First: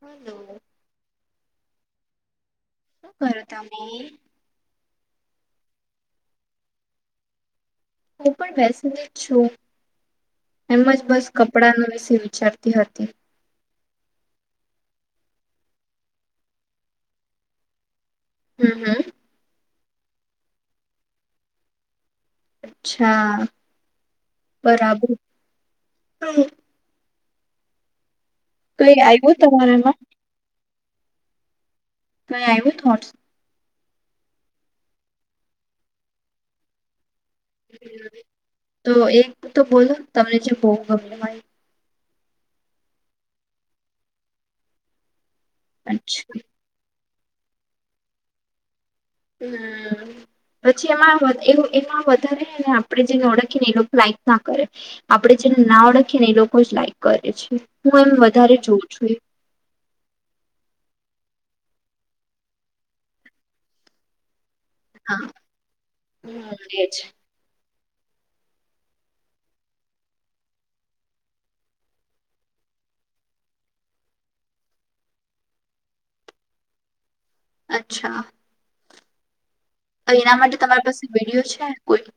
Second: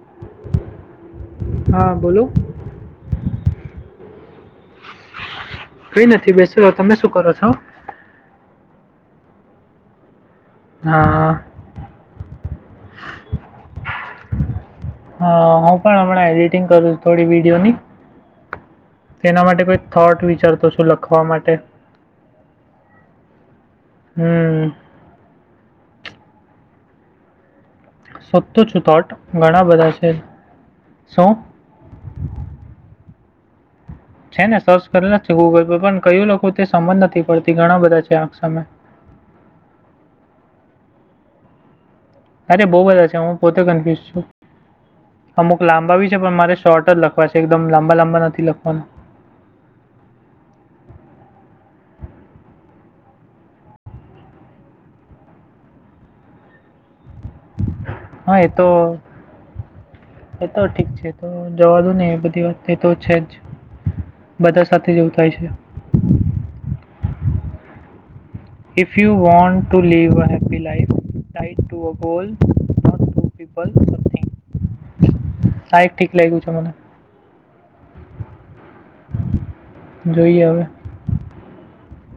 હાલો. હા બોલો. શું કરો તમે? કઈ નથી બેસ્યો તમે શું કરો છો? હું પણ બેસી લી જ છું એમજ હા બસ કા કપડા ના વિશે વિચારતી હતી. હ હું પણ હમણાં એડિટિંગ કરું છુ થોડી વિડીયોની. હમ હમ. તેના માટે કોઈ થોટ વિચારતો છું લખવા માટે. અચ્છા હમ બરાબર [unintelligible] સોચતો છુ કઈ થોટ આવ્યું ઘણા બધા તમારામાં છે શું. કંઈ આવ્યું થર્ડસ? છે ને સર્ચ કરેલા જ છે ગૂગલ પર પણ કયું લખુ તે સમજ નથી પડતી ઘણા બધા છે આંખ સામે. તો એક તો બોલો તમને જે બહુ ગમતુ હોય. અરે બઉુ બધા છે હું પોતે કન્ફ્યુઝ છું અમુક લાંબા બી છે અચ્છા પણ મારે શોર્ટ જ લખવ પછી એકદમ લાંબા લાંબા નથી લખવાનું. હમ્મ. પછી એમાં એવ એમાં વધારે અને આપણે જેને ઓળખીએ ને એ લોકો લાઇક ના કરે. આપડે જેને ન ઓળખીએ ને એ લોકો જ લાઈક કરે છે. હું એમ હા એ વધારે તો જોઉં છું એ તો ઠીક છે તો જવા દો નહી એ બધી વાત તો છે જ. બધા સાથે એવું થાય છે. હમ્મ એ જ. If you want to live a happy life tight to a goal to people આ એ ઠીક લાગ્યું છે મને. અચ્છા. તો એના જોઈએ માટે હવે તમારી પાસે વિડીયો છે કોઈ.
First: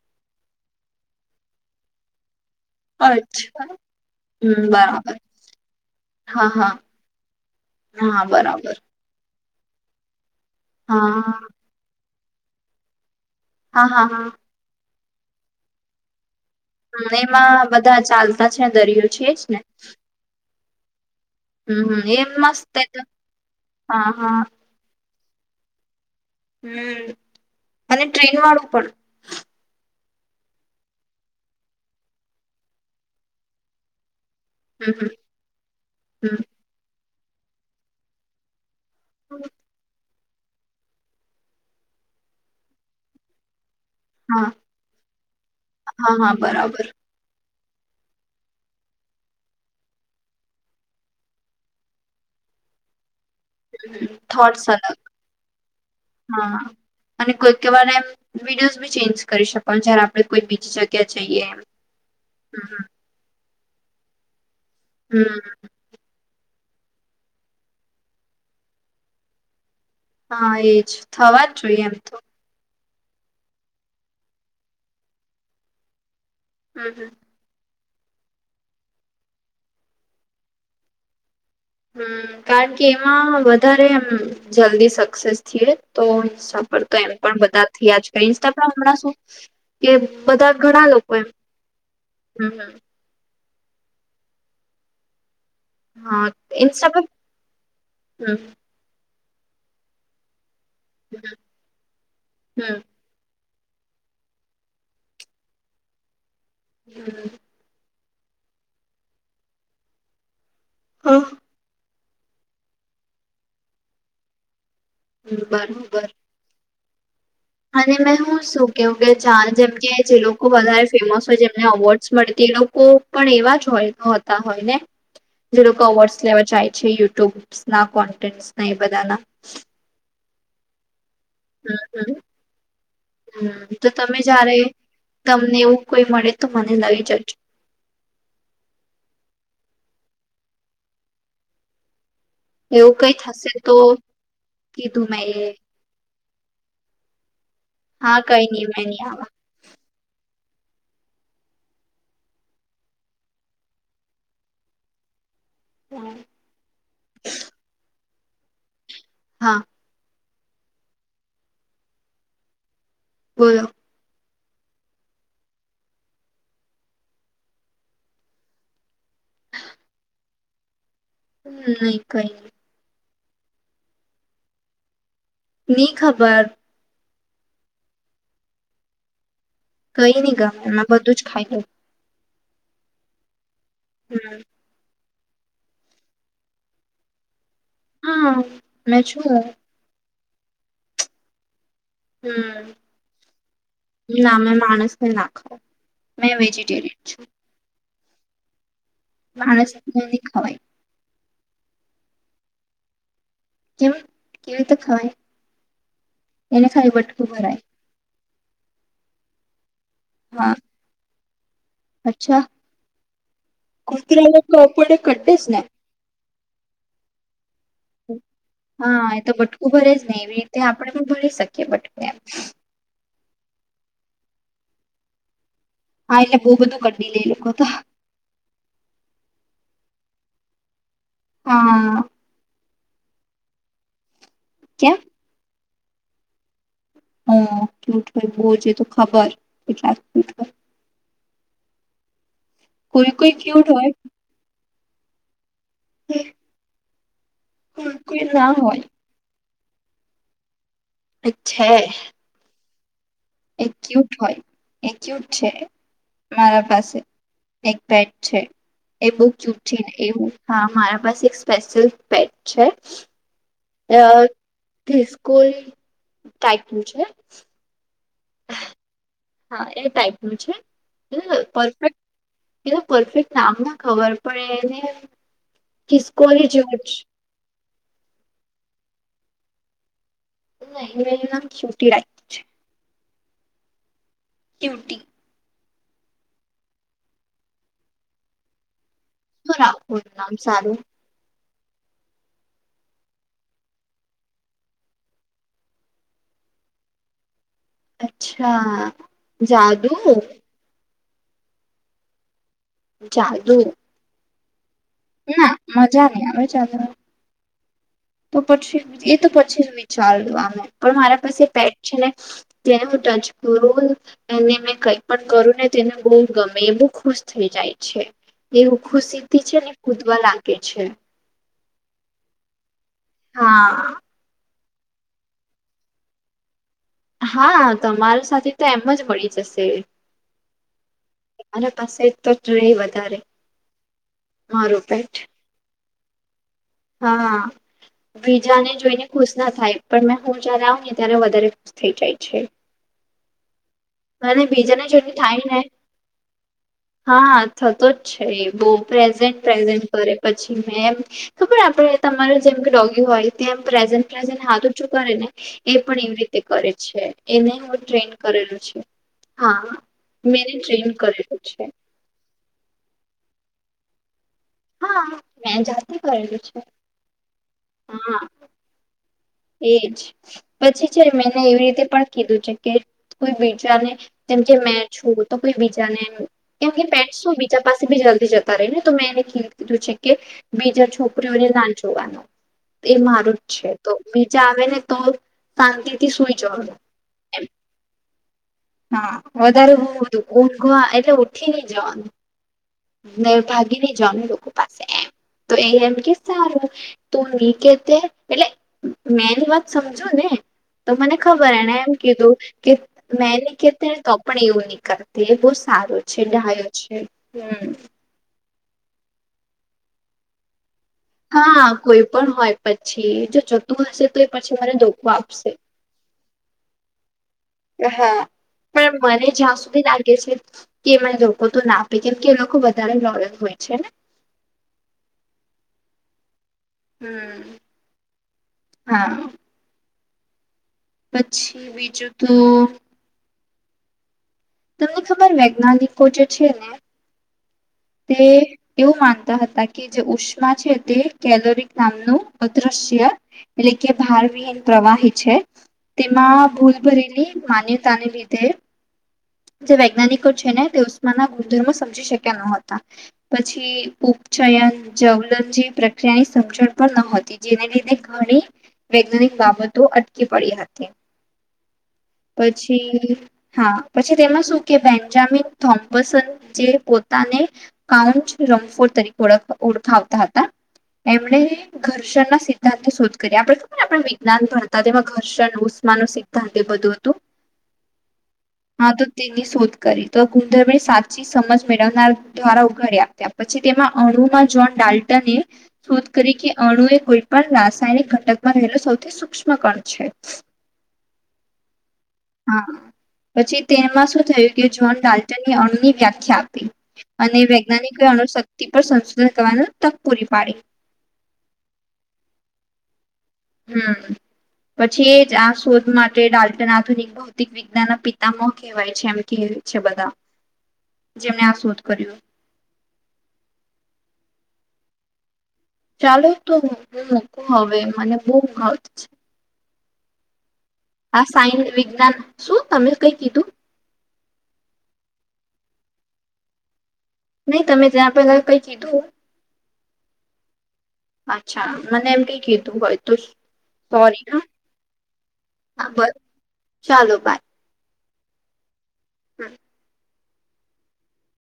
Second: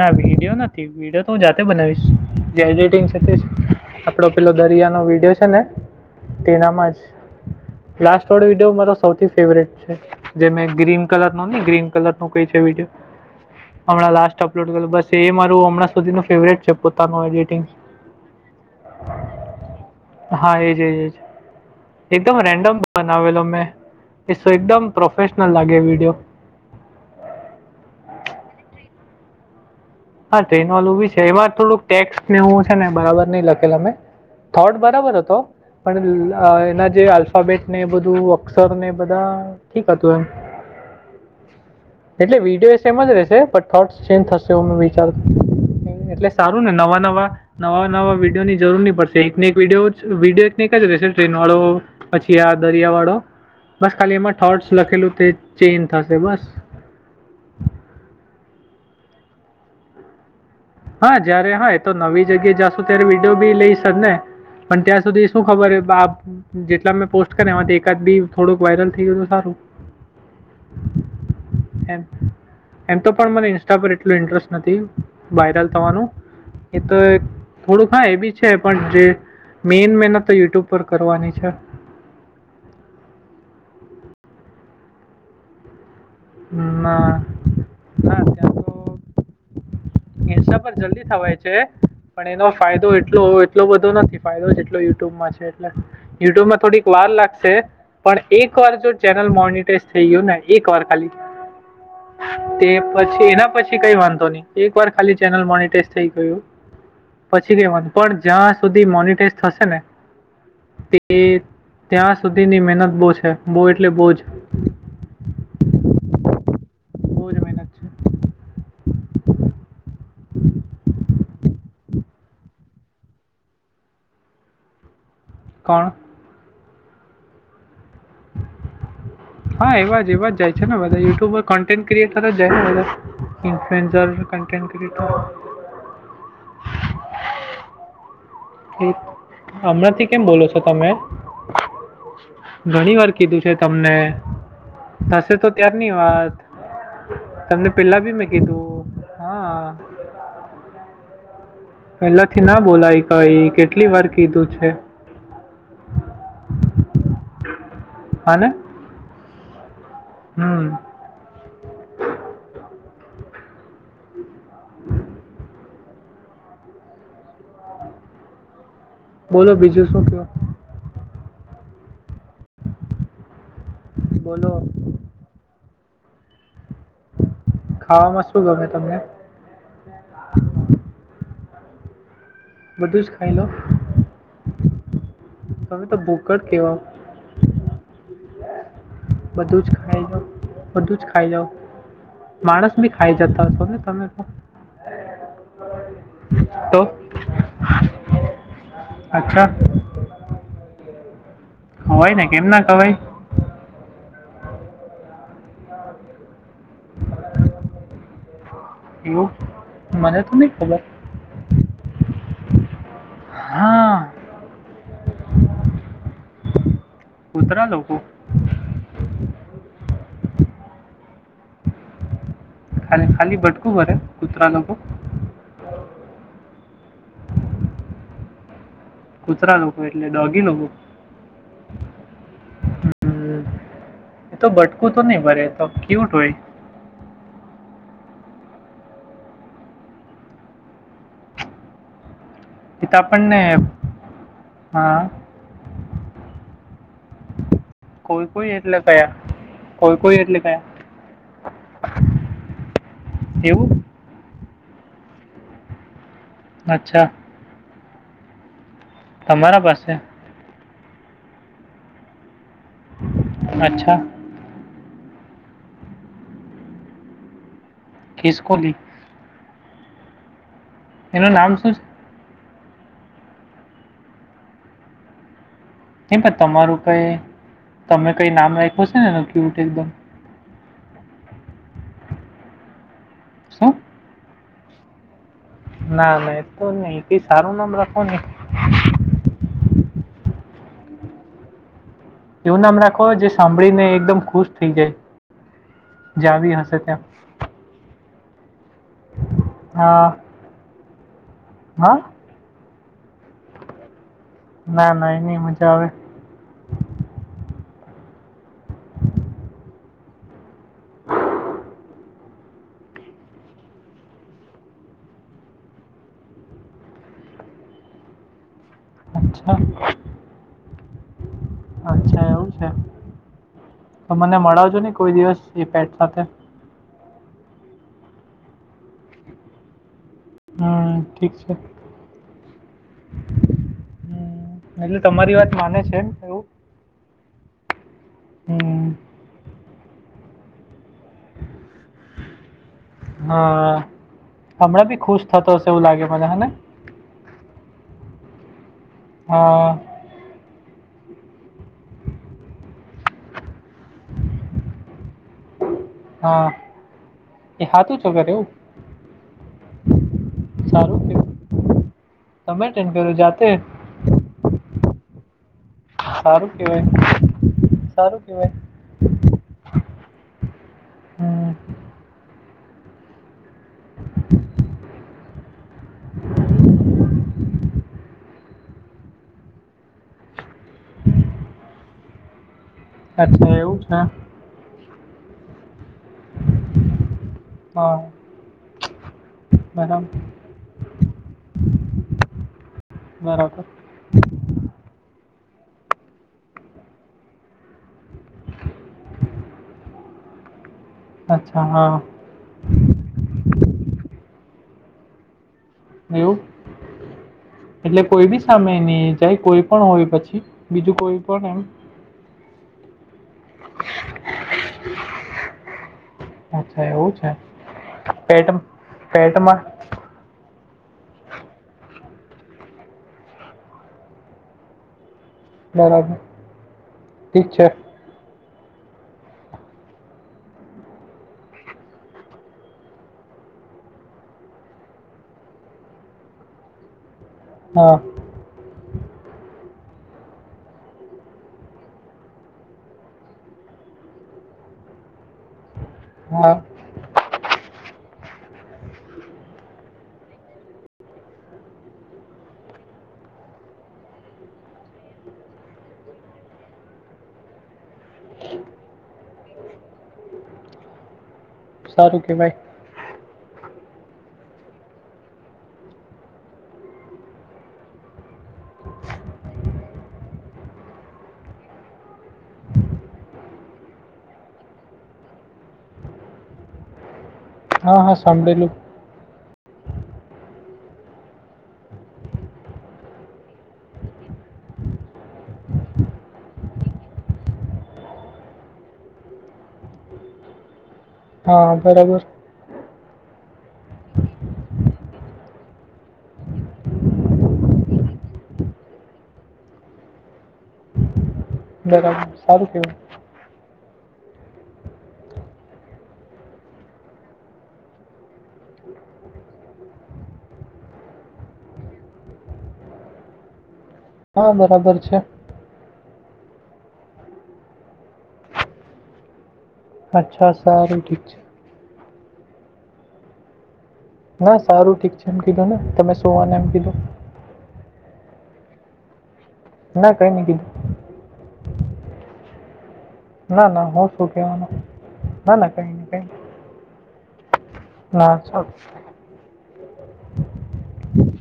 ના વિડીયો નથી વિડીયો તો હું જાતે બનાવીશ. જ એડિટિંગ છે તેજ અચ્છા. આપડો પેલો હમ દરિયા નો બરાબર વિડિયો છે ને હા હા તેનામાં જ હા લાસ્ટ વાળો વિડિયો બરાબર મારો સૌથી ફેવરેટ છે જે મે ગ્રીન હા કલર નો હા ગ્રીન કલર નું કઈ છે [unintelligible] હા હમણાં હા. લાસ અપલોડ કરું બસ એ મારું હમણાં સુધીનું ફેવરેટ છે. હ પોતાનું એમાં એડિટિંગ બધા ચાલતા છે દરિયો છે જ ને. હા એજ એજ જ હમ હમ એ એકદમ મસ્ત રેન્ડમ એ તો બનાવેલો મેં હા એ હા સો એકદમ પ્રોફેશનલ લાગે વિડીયો. હમ્મ અને ટ્રેન વાળું પણ. હા ટ્રેન વાલું બી છે એમાં થોડુંક ટેક્સ નેવું છે ને બરાબર નઈ લખેલ ને. થર્ડ હમ બરાબર હતો પણ હમ એના જે આલ્ફાબેટ ને એ બધું અક્ષર ને બધા હમ ઠીક હતું એમ એટલે વિડીયો સેમજ રહેશે થોટસ ચેન્જ હા થશે એ વિચારુ હા એટલે હા સારું ને બરાબર નવા નવા નવા નવા વિડયોની જરૂરની પડશે એકને એક વિડયો વિડયો એકને એક જ રહેશે ટ્રેન વાળો પછી આ દરિયા વાળો બસ ખાલી એમાં થોટ્સ થોટસ અલગ લખેલું તે ચેજ થશે બસ. હા અને કોઈક વાર એમ વિડીયોઝ બી ચેન્જ કરી શકો જયારે આપણે કોઈ બીજી જગ હા જયારે હા તો નવી જગ્યાએ જાશું ત્યારે વિડીયો બી લઈ શક ને પણ ત્યાં સુધી શું હમ ખબર હે બા જેટલા મેં પોસ્ટ કર્યા આમાંથી એકાદ બી થોડુંક વાયરલ થઈ ગયું સારું. હા એજ થવા જ જોઈએ એમ તો. એમ તો પણ મને ઇન્સ્ટા પર એટલું ઇન્ટરેસ્ટ નથી વાયરલ થવાનું એ હમ તો હમ થોડુંક હા એ બી છે પણ જે મેન મહેનત તો યુટ્યુબ પર કરવાની છે. હ કારણ કે એમાં વધારે એમ જલ્દી સક્સેસ છીએ. તો ઇન્સ્ટા પર હમ, તો એમ પણ હા બધા હા, થીયાજકા ઇન્સ્ટા પર હમણાં શું કે બધા હેસા પર ઘણા જલ્દી લોકો એમ થવાય છે પણ એનો હમ હમ ફાયદો એટલો એટલો બધો નથી ફાયદો જેટલો યુટ્યુબમાં છે. હા યુટ્યુબ માં ઇન્સ્ટા થોડીક પર વાર લાગશે પણ હમ એક વાર જો ચેનલ મોનટાઈઝ થઈ ગયું ને એક વાર ખાલી તે પછી એના પછી કઈ વાંધો નહી એક વાર ખાલી ચેનલ મોનિટાઈઝ થઈ ગયું. હમ છી પણ જ્યાં સુધી મોનટાઈઝ થશે ને તે હમ હા. ત્યાં સુધીની મહેનત બહુ છે બો એટલે બો જ બરાબર બોજમેન અને મે હું શું કેવું કે ચા જેમ કે જે લોકો વધારે ફેમસ હોય જેમ અવોર્ડ મળતી એ લોકો પણ એવા જ હોય હોતા હોય ને જે લોકો કોણ અવોર્ડ લેવા જાય છે યુટ્યુબ ના કોન્ટેન્ટ એ બધાના હા એવા જ એવા જાય છેને બધા યુટ્યુબર કન્ટેન્ટ હમ હમ ક્રિએેટર જાય હમ તો ઇન્ફ્લુએન્ઝર તમે જયારે કન્ટેન્ટ ક્રિએેટર તમને એવું કોઈ મળે તો મને લઈ જજો હમણાં થી કેમ બોલો છો તમે. એવું ઘણી વાર કઈ કીધું થશે છે તો તમને કીધું મેં થશે એ તો ત્યાં [unintelligible] તમને પેલા બી હા મેં કઈ નહી મેં કીધું. નહી આવા હા. પેલાથી ના બોલાય કઈ કેટલી વાર કીધું છે. હાલે. હા. હમ. બોલો. બોલો બીજું શું કો. હમ કઈ નહી. બોલો. ની ખબર ખાવામાં શું ગમે તમને. કઈ નહી ગામે એમાં બધું જ ખાઈ. બધું જ ખાઈ લો હમ. તમે તો ભૂકટ કેવા હા મેં છું હમ બધું જ ખાઈ જા બધું જ ખાઈ જાવ. માણસ બી ખાઈ જતા હશો ને તમે તો ના મેં માણસને ના ખાવ મેં તો? વેજિટેરિયન છું. અચ્છા. માણસ નહી ખવાય ખવાય ને કેમ ના ખવાય. કેમ કેવી રીતે ખવાય એને ખલી બટકું ભરાય એવું મને તો નહી હા ખબર. અચ્છા હા [unintelligible] કુતરા લોકો. હા એ તો બટકું ભરે જ ને એવી રીતે આપણેે પણ ભરી શકીએ બટકું એમ. ખાલી ખાલી ભટકું ભરે કુતરા લોકો હા એટલે બવુ બધું કરડીલે એલોકોતો કુતરા લોકો એટલે ડોગી લોકો. હા આ. હ એ તો ભટકું કેમ તો નહીભરે તો ક્યુટ હોય. હ ક્યુટ હોય બહુ જ તો ખબર કેટલાક ક્યુટ હોય. એ તો હોય કોઈ કોઈ આપને ક્યુટ હોય હ કોઈ કોઈ એટલે કયાં? કોઈ કોઈ એટલે કયાં? અચ્છા એવું એક્યુટ હોય એક્યુટ છે મારા પાસે. અચ્છા એક પેટ છે એ બહુ તમારા જુઠી ને પાસે એવું. હા મારા પાસે એક સ્પેશિયલ પેટ છે અચ્છા અ ખિસકોલી ટાઈપનું છે. ખિસકોલી હા એ ટાઈપ નું છે એનું હું નામ શું છે પરફેક્ટ એ તો પરફેક્ટ નામ ના ખબર પડે એને નહી પણ ખિસકોલી તમારું જેવું જ કંઈ તમે કઈ નામ રાખ્યું છે ને એ ક્યુટ એકદમ [unintelligible] શું? ક્યૂટી ના ના એ તો જ નઈ કઈ સારું નામ રાખો ને શું રાખવુ છે નામ સારું એવું નામ રાખવાનું જે સાંભળીને એકદમ ખુશ થઈ જાય જાવી હશે ત્યાં. અચ્છા જાદુ હા હા જાદુ ના ના મજા નહી આવે [unintelligible] તો પછી એ તો પછી જ વિચાર આમે પણ મારા પાસે પેટ છે ને [unintelligible] અને મેં કઈ પણ કરું ને તેને બહુ ગમે બુ ખુશ થઈ જાય છે. એવું ખુશીથી અચ્છા છે ને કૂદવા લાગે છે. અચ્છા એવું કે. હા તો મને મળાવજો ને કોઈ દિવસ એ પેટ સાથે. હા તમાર સાથે તો એમ જ મળી જશે. હ ઠીક છે મારા પાસે તો જોઈ વધારે મારુ હમ એટલે પે તમારી વાત માને છે એમને? હા બીજાને હમ જોઈને ખુશ ના થાય પણ મેં હું જયારે આવ ને ત્યારે વધારે ખુશ થઈ જાય છે. હા અને બીજાને હમણાં બી જોઈને ખુશ થાય થતો ને હશે એવું લાગે મને હને. હા થતો જ છે એ બહ પ્રેઝન્ટ હા પ્રેઝન્ટ કરે પછી મે ખબર આપડે તમારે જેમ કે ડોગી હોય ત પ્રેઝન્ટ પ્રેઝન્ટ હાથ છું કરે ને એ પણ એવી રીતે હા કરે છે એને એ હું સાચું ટ્રેન છો કરે એવું કરેલું છે હા મે ટ્રીમ કરલ છે તમેટેન્ડ કર્યું જાતે હા મે જ સારું કેવાય હા સારું કેવાય એજ પછી છે મેંને હમ એવી રીતે પણ કીધું છે કે કોઈ બીજાને તેમ જે મેં છું તો કોઈ બીજા ને કેમ કે પેન્ટ શું બીજા પાસે ભી જલ્દી જતા રહે ને તો મે એને ીધું છે કે બીજા છોકરીઓને ના જોવાનું એ મારું જ અચ્છા છે એવું તો આવે ને તો શાંતિથી સુઈ જવા એમ હા હા વધારે બ બરાબર, ઊંઘવા એટલે ઉઠી નઈ જવાનું બરાબર. ભાગી ન જમે લોકો પાસે એમ તો એ એમ કે સારું તું ની કે તે એટલે મેંની વાત સમજુ ને તો મને ખબર અચ્છા, એને એમ હા, કીધું કે મેં નીકળતે તો પણ એવું નીકળ તે બહ સારો છે એવું? ડાયો છે હમ એટલે કોઈ બી સામે નની જાય કોઈ પણ હોય પછી બીજું કોઈ પણ એમ? હા કોઈ પણ હોય પછી જો જતું હશે તો એ પછી મને ધોખો આપશે અચ્છા એવું છે હા પેટ પણ મને જ્યાં પેટમાં સુધી લાગે છે કે એને ર તો ના આપે કેમ કે એ લોકો વધારે લડલ હોય છેને બરાબર, ઠીક હમ છે. હા પછી બીજું તો તમને ખબર વૈજ્ઞાનિકો જે છે ને હા એવું માનતા હતા કે જે ઉષ્મા છે તે કેલોરિક નામનું અદૃશ્ય એટલે કે ભાર વિહીન પ્રવાહી છે તેમાં હા, ભૂલ ભરીલી માન્ય તાને લીધે જે વૈજ્ઞાનિકો છે ને તે ઉષમાના ગુણધર્મો સમજી શક્યા નત પછી ઉપચયન જવલન જેવી પ્રક્રિયાની સમજણ પણ નહોતી જેને લીધે ઘણી વૈજ્ઞાનિક બાબતો અટકી પડી હતી સારું કેવાય હા પછી તેમાં શું કે બેન્જામિન થોમ્પસન જે પોતાને કાઉચ રમફોર તરીકે ઓખ ઓળખાવતા હતા એમણે ઘર્ષણ ના સિદ્ધાંત શોધ કરીએ આપણે ખબરને આપણે વિજ્ઞાન પણ હતા તેમાં ઘર્ષણ ઉષ્માનુંુ સિદ્ધાંત એ બધું હતું [inaudible] હા હા સાંભળેલું હા તો તેની શોધ કરી તો ગુંદર્બ સાચી સમજ મેળવનાર દ્વારા ઉઘાડ્યા ત્યાર પછી તેમાં અણુમાં જોન ડાલ્ટને શોધ કરી કે અણુ એ કોઈ પણ રાસાયણિક ઘટકમાં રહેલો સૌથી સૂક્ષ્મ કણ છે [inaudible] હા બરાબર હા પછી તેમાં શું થયું કે જો્હન ડાલ્ટનની અણની વ્યાખ્યા આપી અને વૈજ્ઞાનિકોએ અણુશક્તિ પર સંશોધન કરવાની તક પૂરી પાડી બરાબર સારું કેવાય હમ્મ પછી જ આ શોધ માટે ડાલ્ટ નાથું નીકળ ભૌતિક વિજ્ઞાનના પિતામ કહેવાય છે એમ કે છે બધા જે મેં આ શોધ કર્ય હા બરાબર છે. ચાલો તો હું મુકું મને હાર્ટ છે. અચ્છા, સારું, આ ઠીક છે. સાયસ વિજ્ઞાન શું તમે કઈ કીધુ ના સારું ઠીક છે એમ કીધું ને તમે શુંવાનું એમ કીધુ નઈ તમે ત્યાં પેલા કઈ કીધુ ના કઈ નય કીધુ અચ્છા મને એમ ક કીધું હોય તો ના ના હું સોરી શું હા કેવાનું ના ના હા કઈ ન બસ કઈ ચાલો [unintelligible] હમ્મ